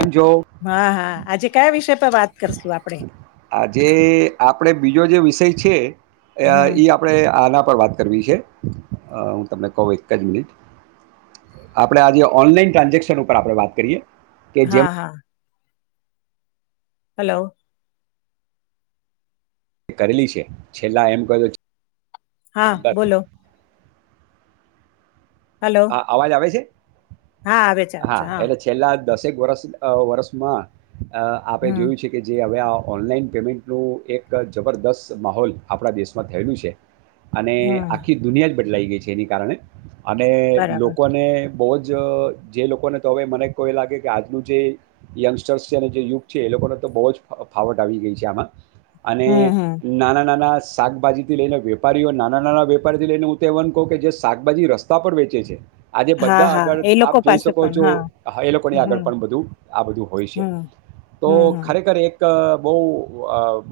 કેમ છો? હા હા આજે કયા વિષ પર વાત કરશું આપડે? આજે આપડે બીજો જે વિષય છે હમ ઈ આપડે આના પર વાત કરવી છે હું તમને કહું એક જ મિનિટ આપડે આજે ઓનલાઈન ટ્રાન્ઝેક્શન ઉપર આપણે વાત કરીએ કે જેમ હા હા હલો તે કરેલી છે છેલ્લા એમ કો હા બોલો હલો હ અવાજ આવે છે હા આવે છે આવે છે હા એટલે છેલ્લા દસેક વર્ષ વર્ષમાં આપે હમ જોયું છે કે જે હવે ઓનલાઈન પેમેન્ટનું એક જબરદસ્ત માહોલ આપણા દેશમાં થયેલું છે અને હમ આખી દુનિયા જ બદલાઈ ગઈ છે એની કારણે અને બરાબર લોકોને બહુ જ જે લોકોને તો હવે મને એ લાગે કે આજનું જે યંગસ્ટર્સ છે અને જે યુથ છે તો બ જ ફાવટ આવી ગઈ છે આમાં અને હમ હમ નાના નાના શાકભાજી થી લઈને વેપારીઓ નાના નાના વેપારી થી લઈને હું તહેવાન કહું કે જે શાકભાજી રસ્તા સ્થપ પર વેચે છે આજે હા બધા હા આગળ એ લોકો આપ જોઈ પાસે શકો પણ છો હા એ લોકોની આગળ હમ પણ બધું આ બધું હોય છે હમ તો હમ હમ ખરેખર એક બહ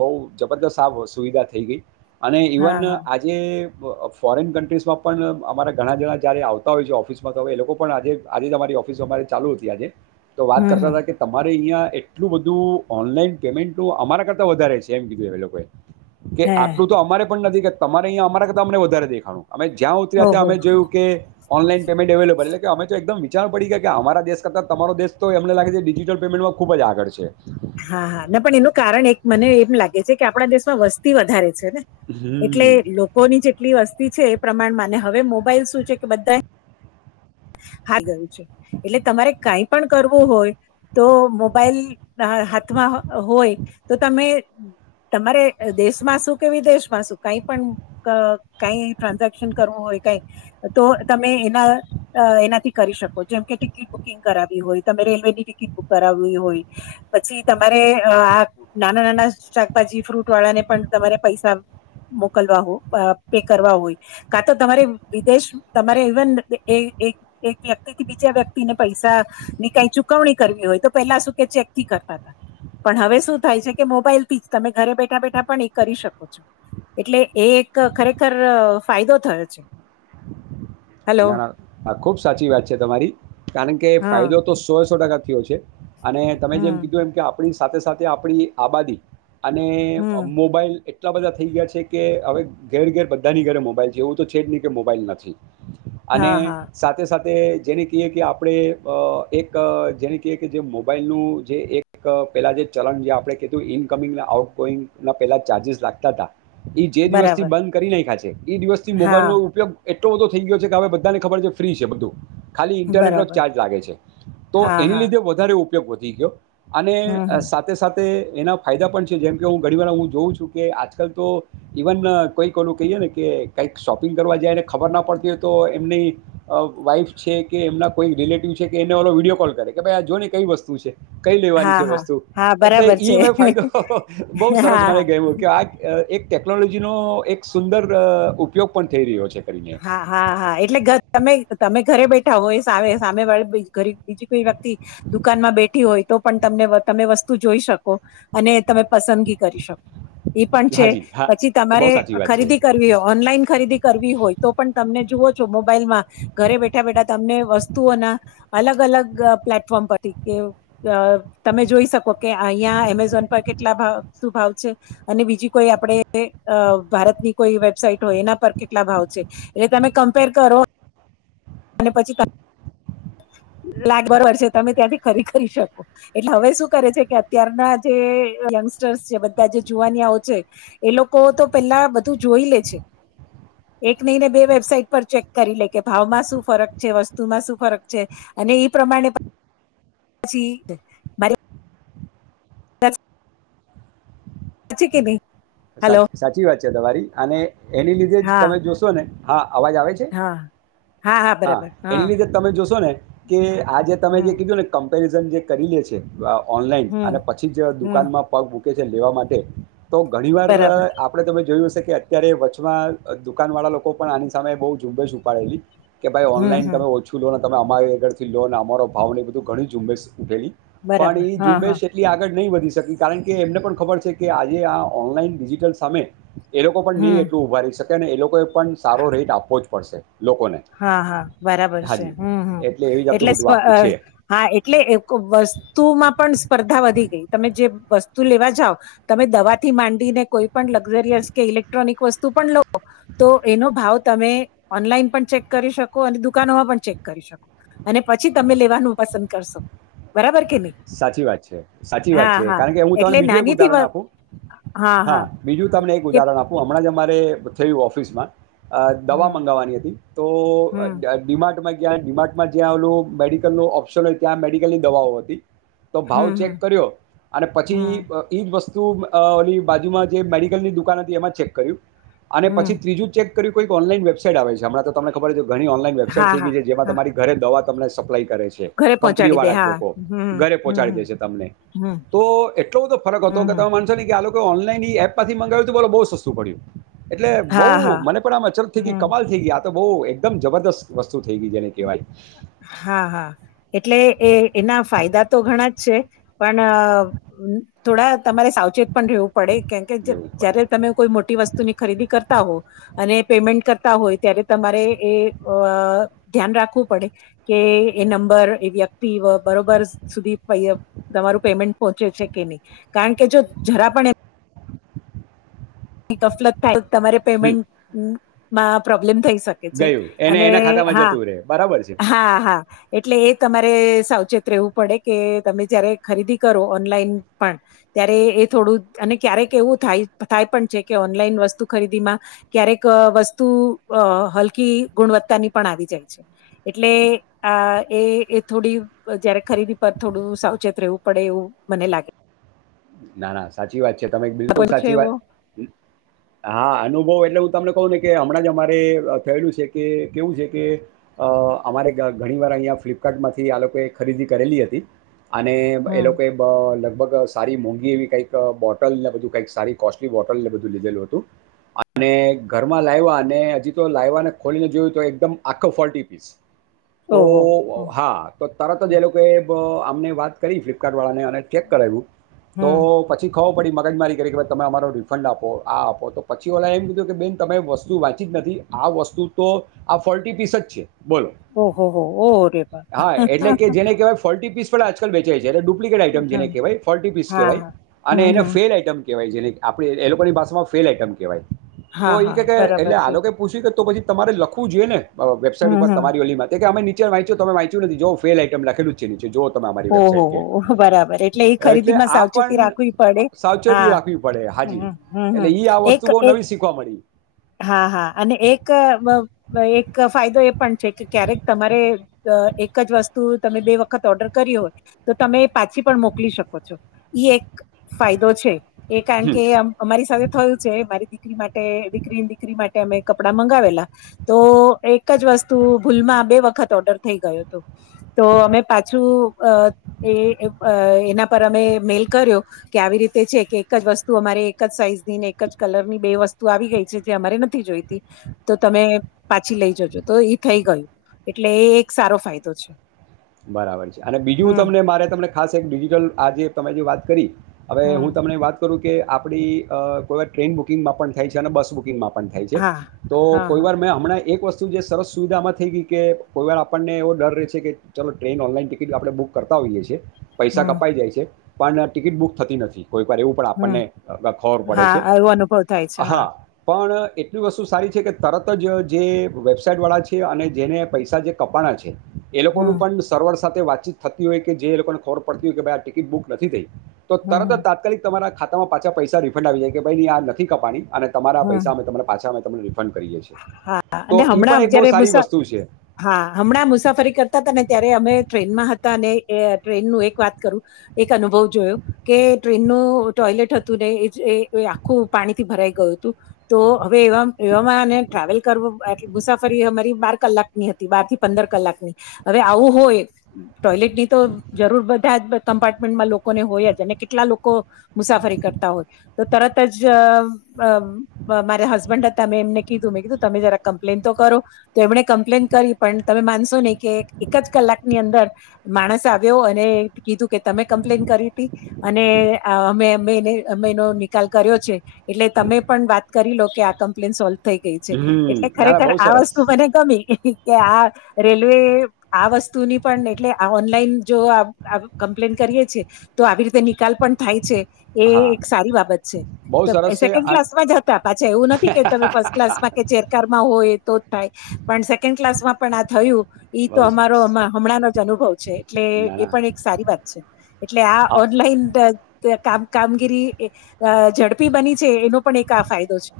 બહ જબરદસ્ત આ સુવિધા થઈ ગઈ અને હા ઇવન હા આજે ફોરેન કન્ટ્રીઝમાં પણ અમારા ઘણા જણા જયારે આવતા હોય છે ઓફિસમાં તો એ લોકો પણજ આજે તમારી ઓફિસ અમારે ચાલુ હતી આજે તો વાત હમ હમ કરતા હતા કે તમારે અહિયાં એટલું બધું ઓનલાઈન પેમેન્ટ તો અમારા કરતા વધારે છે એમ કીધું એ લોકોએ કે હે આટલું તો અમારે પણ નથી કે તમારે અહીંયા અમારાતા અમને વધારે દેખાનું અમે જ્યાં ઉતર્યા ઓહો અમે જોયું કે ઓનલાઈન પેમેન્ટ અવેલેબલ એટલે કે અમે એકમ વિચ પડી ગયા કે અમારા દેશ કરતા તમારો દેશ તો એમને લાગે છે ડિજિટલ પેમેન્ટમાં ખુબ જ આગળ છે હા હા પણ એનું કારણ એક મને એમ લાગે છે કે આપણા દેશમાં વસ્તી વધારે છે એટલે હમ લોકોની જેટલી વસ્તુ છે એ પ્રમાણમાં અને હવે મોબાઈલ શું છે કે બધા હા જયું છે એટલે તમારે કઈ પણ કરવું હોય તો મોબાઈલ હાથમાં હોય તો તમે તમારે દેશમાં શું કે વિદેશ માં શું કઈ પણ કઈ ટ્રાન્ઝેક્શન કરવું હોય ક તો તમે એના એનાથી કરી શકો જેમ કે ટિકિટ બુકિંગ કરાવવી હોય તમે રેલવેની ટિકિટ બુક કરાવવી હોય પછી તમારે આ નાના નાના શાકભાજી ફ્રૂટ વાળા ને પણ તમારે પૈસા મોકલવા હો પે કરવા હોય કા તો તમારે વિદેશ તમારે ઇવન એ એક એક વ્યક્તિ થી બીજા વ્યક્તિને પૈસા ની કઈ ચુકવણી કરવી હોય તો પેલા શું કે ચેક થી કર પણ હવે શું થાય છે કે મોબાઈલથી જ તમે ઘરે બેઠા બેઠા પણ એ કરી શકો છો એટલે એ એક ખરેખર ફાયદો થયો છે હેલો ના ના હા ખુબ સાચી વાત છે તમારી કારણ કે હા ફાયદો તો સો સો ટકા અને તમે જેમ હમ કીધું એમ કે આપણી સાથે સાથે આપણી આબાદી અને હમ મોબાઈલ એટલા બધા થઈ ગયા છે કે હવે ઘેર ઘેર બધાની ઘરે મોબાઈલ છે એવું તો છે જ નહી કે મોબાઈલ નથી અને હા હા સાથે સાથે જેને કહીએ કે આપણે એક જેને કહીએ કે જે મોબાઈલનું જે એક પેલા જે ચલણ જે આપણે કીધું ઇનકમિંગ આઉટગોઈંગ ના પેલા ચાર્જસ લાગતા હતા જે દિવસ થી બરાબર બંધ કરી ના ખાય છે એ દિવસથી હા મોબાઈલ નો ઉપયોગ એટલો બધો થઈ ગયો છે કે હવે બધાનેબર છે ફ્રી છે બધું ખાલી ઇન્ટરનેટ નો બરાબર ચાર્જ લાગે છે તો હા એની હા લીધે વધારે ઉપયોગ વધી ગયો અને હમ હમ સાથે સાથે એના ફાયદા પણ છે જેમ કે હું ઘણી વાર હું જોઉં છું કે આજકાલ તો ઇવન કોઈ કોનું કહીએ કે કઈક શોપિંગ કરવા જાયને ખબર પડતી તો એમની વાઈફ છે કે એમના કોઈ રિલેટિવ છે કે એને ઓલો વિડીયો કોલ કરે કે ભાઈ આ જો કઈ વસ્તુ છે કઈ લેવાની હા છે હા વસ્તુ હા એટલે બરાબર છે ઈ મેં ફાયદો બહ સરસ હા મને ગ કે આ એક ટેકનોલોજીનોો એક સુંદર ઉપયોગ પણ થઈ રહ્યો છે કરીને હા હા હા એટલે તમે તમે ઘરે બેઠા હો એ સામે સામે વાળ ઘ બીજી કોઈ વખતિ દુકાનમાં બેઠી હોય તો પણ તમને તમે વસ્તુ જોઈ શકો અને તમે પસંદગી કરી શકો એ પણ છે હાજી હા પછી એ બહુ તમારે સાચી વાત છે ખરીદી કરવી હોય ઓનલાઈન ખરીદી કરવી હોય તો પણ તમને જુવ છો મોબાઈલમાં ઘરે બેઠા બેઠા તમને વસ્તુઓના અલગ અલગ પ્લેટફોર્મ પરથી કે તમે જોઈ શકો કે અહિયાં એમેઝોન પર કેટલા શું ભાવ છે અને બીજી કોઈ આપણે ભારતની કોઈ વેબસાઈટ હોય એના પર કે, કેટલા ભાવ છે. એટલે તમે કમ્પેર કરો અને પછી, લાગ બરબર છે. તમે ત્યાંથી ખરી કરી શકો એટલે હવે શું કરે છે કે, અત્યારના જે બધા જે જોુવાની છે. એ લોકો તો પેલા બધું જોઈ લે છે. એક નહીને બે વેબસાાઈટ પર ચેક કરી લે કે, ભાવમાં શું ફરક છે. વસ્તુમાં શું ફરક છે. અને એ પ્રમાણે પછી મારે સરત હ છે કે ભ સા સાચી વાત છે દવારી અને એની લીધે જ હા તમે જોશો ને હા અવાજ આવે છે હા હા એની લીધે તમે જોશો ને કે આજે તમે હમ જે કીધું ને કમ્પેરિઝન જે કરી લે છે. ઓનલાઈન અને હમ પછી જે હમ દુકાનમાં પગ મૂકે છે, લેવા માટે તો ઘણી વાર બરાબર આપડે તમે જોયું હશે. કે અત્યારે વચમાં દુકાન વાળા લોકો પણ આની સામે બહ ઝુંબેશ ઉપાડેલી કે ભાઈ હમ ઓનલાઈન હમ તમે ઓછું લો ને તમે અમારી આગળથી લોને અમારો ભાવ ન એ બધું ઘણી ઝુંબેશ છે. ઉઠેલી પણ બરાબર એ હા હા ઝુંબેશ એટલી આગળ નહીં વધી શકી કારણ કે એમને પણ ખબર છે કે આજે આ ઓનલાઈન ડિજિટલ સામે એ લોકો પણ હમ નહીં એટલું ઉભારી શકે. ક્યારે એ લોકોએ પણ સારો રેટ આપવો જ પડશે. લોકોને હા, હા બરાબર છે, હાજી હું, હું. એવી એટલે જાતનું બધું આખું છે હા એટલે વસ્તુમાં પણ સ્પર્ધા વધી ગઈ તમે જે વસ્તુ. લેવા જાવ તમે દવા થી માંડીને કોઈ પણ લક્ઝરીયસ કે ઇલેક્ટ્રોનિક વસ્તુ પણ લો. તો એનો ભાવ તમે ઓનલાઈન પણ ચેક. કરી શકો અને દુકાનોમાં પણ ચેક કરી શકો અને પછી તમે લેવાનું પસંદ કરશો. બરાબર કે નહી સાચી વાત છે, સાચી વાત હા છે, હા કારણ કે હું તને એટલે બીજું એક નાનીથી વ ઉદાહરણ આપું. હા બીજું તમને એક કે ઉદાહરણ આપું હમણાં જ. થયું ઓફિસમાં દવા હમ મંગાવવાની હતી, તો હમ ડિમાન્ડ માંઇ ત્યાં ડિમાગમાં જ્યાં આવેલું મેડિકલ નો ઓપ્શન હોય ત્યાં મેડિકલ ની દવાઓ હતી. તો ભાવ હમ ચેક હમ કર્યો અને પછી હમ ઈજ વસ્તુ ઓ બાજુમાં જે મેડિકલની દુકાન હતી એમાં ચેક કર્યું અને હમ પછી ત્રીજું ચેક કોઈક ઓનલાઈન વેબાઈટ આવે છે, હમણાં તમને ખબર હતી. ઘણી ઓનલાઇન વેબસાાઈટ હા થઈ હા ગઈ છે, જેમાં હા તમારી ઘરે દવા તમને સપ્લાય કરે છે, ઘરે કંપની પહોંચાડી દે વાળા જ હા લોકો હમ ઘરે હમ પહોચાડી દેશે તમને હમ તો એટલો બધો ફરક હતો, હમ કે હમ તમે માનશો ને કે આ ઓનલાઈન એપમાંથી મંગાવ્યું, બોલો બહુ સસ્તું પડ્યું. એટલે હા બઉુ હા મને પણ આમ અચરત થઈ ગઈ હમ કમાલ થઈ ગઈ, આ તો બહુ એકદમ જબરદસ્ત વસ્તુ. થઈ ગઈ જેને કહેવાય હા, હા એટલે એ એના ફાયદા. તો ઘણા જ છે, પણ થોડા તમારે સાવચેત. પણ રહેવું પડે કેમ કે જરૂર જયારે પડે તમે કોઈ મોટી વસ્તુ ની ખરીદી કરતા હોય. અને પેમેન્ટ કરતા હોય ત્યારે તમારે એ. ધ્યાન રાખવું પડે કે એ નંબર એ વ્યક્તિ બરોબર સુધી. મારું પેમેન્ટ પહોંચ્યું છે, કે નહી કારણ કે જો જરા પણ એ કફલત થાય તમારે હમ પેમેન્ટમાં પ્રોબ્લેમ થઈ ગઈ. છે, ગયું એને અને એના ખાતામાં હા, જતું રહે બરાબર છે હા, હા. એટલે એ તમારે સાવચેત રહેવું પડે કે તમે જયારે ખરીદી કરો ઓનલાઈન પણ. ત્યારે એ થોડું અને ક્યારેક એવું થાય થાય પણ. કે ઓનલાઈન વસ્તુ ખરીદી માં ક્યારેક વસ્તુ હલકી ગુણવત્તા ની પણ. આવી જાય છે. એટલે આ એ થોડી જયારે ખરીદી પર થોડું સાવચેત રહેવું પડે એવું. મને લાગે. ના ના સાચી વાત છે, તમે બિલકુલ કોઈ છે સાચી એવો વાત હા અનુભવ. એટલે હું તમને કહું ને કે હમણાં જ અમારે થયેલું છે, કે કેવું છે, કે અમારે ઘણી વાર અહીંયા ફ્લિપકાર્ટ માંથી આ લોકોએ ખરીદી કરેલી હતી. અને એ હમ લોકો લગભગ સારી મોંઘી. એવી કંઈક બોટલ ને બધું કંઈક સારી કોસ્ટલી બોટલ ને બધું લીધેલું હતું. અને ઘરમાં લાવવા અને હજી તો લાવવાને ખોલીને જોયું તો એકદમ આખો ફોલ્ટી પીસ. તો ઓહો હમ હા તો તરત જ એ લોકોએ આમને વાત કરી ફ્લિપકાર્ટ વાળાને. અને ચેક કરવુ તો હમ. પછી કવ. પડી મગજમારી કરી કે ભ તમે અમારો રિફંડ આપો આ આપો તો પછી ઓલા એમ કીધું કે બેન તમે વસ્તુ વાંચી જ નથી. આ વસ્તુ તો આ ફોર્ટી પીસ જ છે. બોલ ઓહોહો! ઓહો રે બાપ! હા એટલે કે જેને કહેવાય ફોલ્ટી પીસ. આજકાલ વેચાય છે, ડુપ્લિકેટ આઈટમ હા, જેને કહેવાય ફોર્ટી પીસ કહેવાય હા. અને હમ, એને હમ. Fail item. કેવાય જેઆપ એ લોકોની ભમાં ફેલ આઈટમ કહેવાય હા, તો એ હા. કે બરાબર એટલે આ છે. લોકો પૂછ્યું કે તો પછી. તમારે લખવું જોઈએ ને અ વેબસાઇટ હમ, ઉપર હમ. તમારી ઓલીમાં તો કે અમે ની વાંચ વાય્ચુ તમે વાચ્યું નથી જો ફેલ આઈટમ લખેલુ જ છે, નીચે જોવો [unintelligible] અમારી વેબસાાઈટ ઓહોહો! બરાબર એટલે એ કે એટલે ખરીદીમાં આપ સાવચેતી રાખવી પડે. સાવચેતી હા. રાખવી પડે હમ, હાજી હમ, એટલે હમ. ઈ આ એક વસ્તુ [unintelligible] એ નવી શીખવા મળે. હા હા અને એક અ એક ફાયદો એ પણ છે, કે ક્યારેક તમારે અ એક જ વસ્તુ તમે બે વખત ઓર્ડર કરી હોય તો તમે પાછી પણ મોકલી શકો છો ઇએ એક ફાયદો છે, એ કારણ હમ કે અમારી સાથે થયું છે, મારી દીકરી માટે દીકરીન દીકરી માટે અમે કપડા મંગાવેલા તો એક જ વસ્તુ ભૂલમાં બે વખત ઓર્ડર થઈ ગયો હતો તો અમે પાછું અ એ એના પર અમે [unintelligible] મેલ કર્યો કે આવી રીતે છે, કે એક જ વસ્તુ અમારે એક જ સાઈઝ ની ને એક જ કલર ની બે વસ્તુ આવી ગઈ. જે અમારી નથી જોઈતી તો તમે પાછી લઈ જજો તો એ થઈ ગયું. એટલે એ એક સારો ફાયદો છે. બરાબર છે, અને બીજું હમ તમને મારે તમને ખાસ એક ડિજટલ આ જે તમે જે વાત કરી હવે હમ હું તમને વાત કરું કે આપડી અ કોઈ વા ટ્રેન બુકિંગમાં પણ થાય છે, અને બસ બુકિંગમાં પણ પણ થાય છે, હા તો હા કોઈ હા વાર મેં હમણા એક વસ્તુ જે સરસ સુવિધામાં થઈ ગઈ કે કોઈ વાર આપણને એવો ડર રહે છે, કે ચાલો ટ્રેન ઓનલાઈન ટિકિટ આપણે બૂક કરતા હોઈએ છીએ પૈસા હમ કપાઈ જાય છે, પણ ટિકિટ બુક થતી નથી. કોઈ વાર એવું પણ હમ આપણને ખબર પડે છે, હા એવો અનુભવ થાય છે હા પણ એટલી વસ્તુ સારી છે, કે તરત જ જે વેબસાઇટવાળા છે, અને જેને પૈસા જે કપાના છે. એ લોકોનું હમ પણ સાથે વાતચીત થતી હોય કે જે લોકોને ખબર પડતી હોય કે ભાઈ આ ટિકિટ બુક નથી થઈ. તો તરત જ હમ તાત્કાલિક તમારા ખાતામાં પાછા પૈસા રિફંડ આવી જાય કે ભાઈની આ નથી કપાની અને તમારા હમ પૈસા અમે તમારે પાછા અમે તને રિફંડ કરીએ છીએ. હા તો અને ઈ પણ હમણાં એક બહુ જયારે સારી મુસા વસ્તુ છે. હા હમણાં મુસાફરી કરતાતા ને ત્યારે અમે ટ્રેનમાં હતા અને એ ટ્રેનનું એક વાત કરું એક અનુભવ જોયો કે ટ્રેન નું ટોયલેટ હતું ને આખું પાણીથી ભરાઈ ગયું હતું તો હવે એ એવામાં એવામાંને ટ્રાવેલ કરવો એટલી મુસાફરી અમારી બાર કલાકની હતી બાર થી પંદર કલાકની હવે આવું હોય ટોયલેટ ની તો જરૂર બધા જ કમ્પાર્ટમેન્ટમાં લોકોને હોય જ અને કેટલા લોકો મુસા મુસાફરી કરતા હોય તો તરત જ અ મારા હસબન્ડ હતા મે એમને કીધું મે કીધું તમે જ કમ્પ્લેન તો કરો તો એમણે કમ્પ્લેન કરી પણ તમે માનશો નઈ કે એક જ કલા કલાક ની અંદર માણસ આવ્યો અને કીધું કે તમે કમ્પ્લેન કરી હતી અને અ અમે અમે ને અમે એનો નિકાલ કર્યો છે એટલે તમે પણ વાત કરી લો કે આ કમ્પ્લેન સોલ્વ થઈ ગઈ છે હમ્મ. એટલે ના, ના ખરેખર બહુ આ સરસ. વસ્તુ મને ગમી કે આ રેલવે આ વસ્તુની પણ એટલે આ ઓનલાઈન જો કમ્પ્લેન કરીએ છી તો તો આવી રીતે નિકાલ પણ થાય છે. એ હા, એક સારી બાબત બહુ છે સરસ છે સેકન્ડ અન ક્લાસ માં જ હતા પાછા એવું નથી કે તમે ફસ [unintelligible] હોય તો જ થાય પણ સેકન્ડ ક્લાસમાં પણ આ થયું ઈતો બહુ અમારો સરસ. આમા હમણાંનો જ અનુભવ છે એટલે ના, એ ના. પણ એક સારી વાત છે એટલે આ અ ઓનલાઈન કામ કામગીરી અ ઝડપી બની છે એનો પણ એક આ ફાયદો છે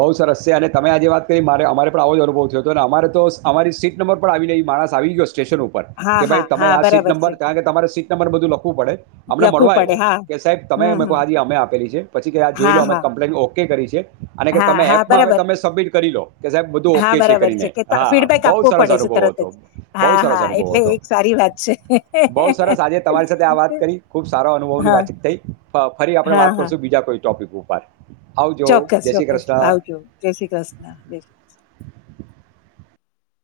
બહુ સરસ્યા અને તમે આજે વાત કરી મારે અમારે પણ આવો જ અનુભવ થયો હતો અને અમારે તો અમારી સીટ નંબર પણ આવી નહી માણસ આવી ગયો સ્ટેસન ઉપર હા કે હા ભાઈ તમે હા આ સીટ બરાબર છે નંબર કારણ કે તમારે સીટ નંબર બધું લખવું પડે અમને લખવું મળવા પડે આયવો હા કે કે સાહેબ તમે હમ અમે હમ હાજી અમે આપેલી છે પછી કે આ જોઈ હા લો અમે હા કમ્પ્લેન ઓકે કરી છે. અને કે હા તમે હા એપમાં આવે બરાબર તમે સબમિટ કરી લો કે સાહેબ બધું હા ઓકે છે બરાબર કરીને કે હા ફીડબેક બહ આપવો સરસ પડે છે તરત અનુભવ. જ હા બવ સરસ હા અનુભવ એટલે હતો. એક સારી વાત છે બવ સરસ આજે તમારી સાથે આ વાત કરી ખૂબ સારો અનુભવની હા વાતચીત થઈ ફરી આપણે હા વાત હા કરશું બીજા કોઈ ટોપિક ઉપર આવજો. ચોક્કસ જય શ્રી ચોક્કસ કૃષ્ણ આવજો જય શ્રી કૃષ્ણ જય. [unintelligible]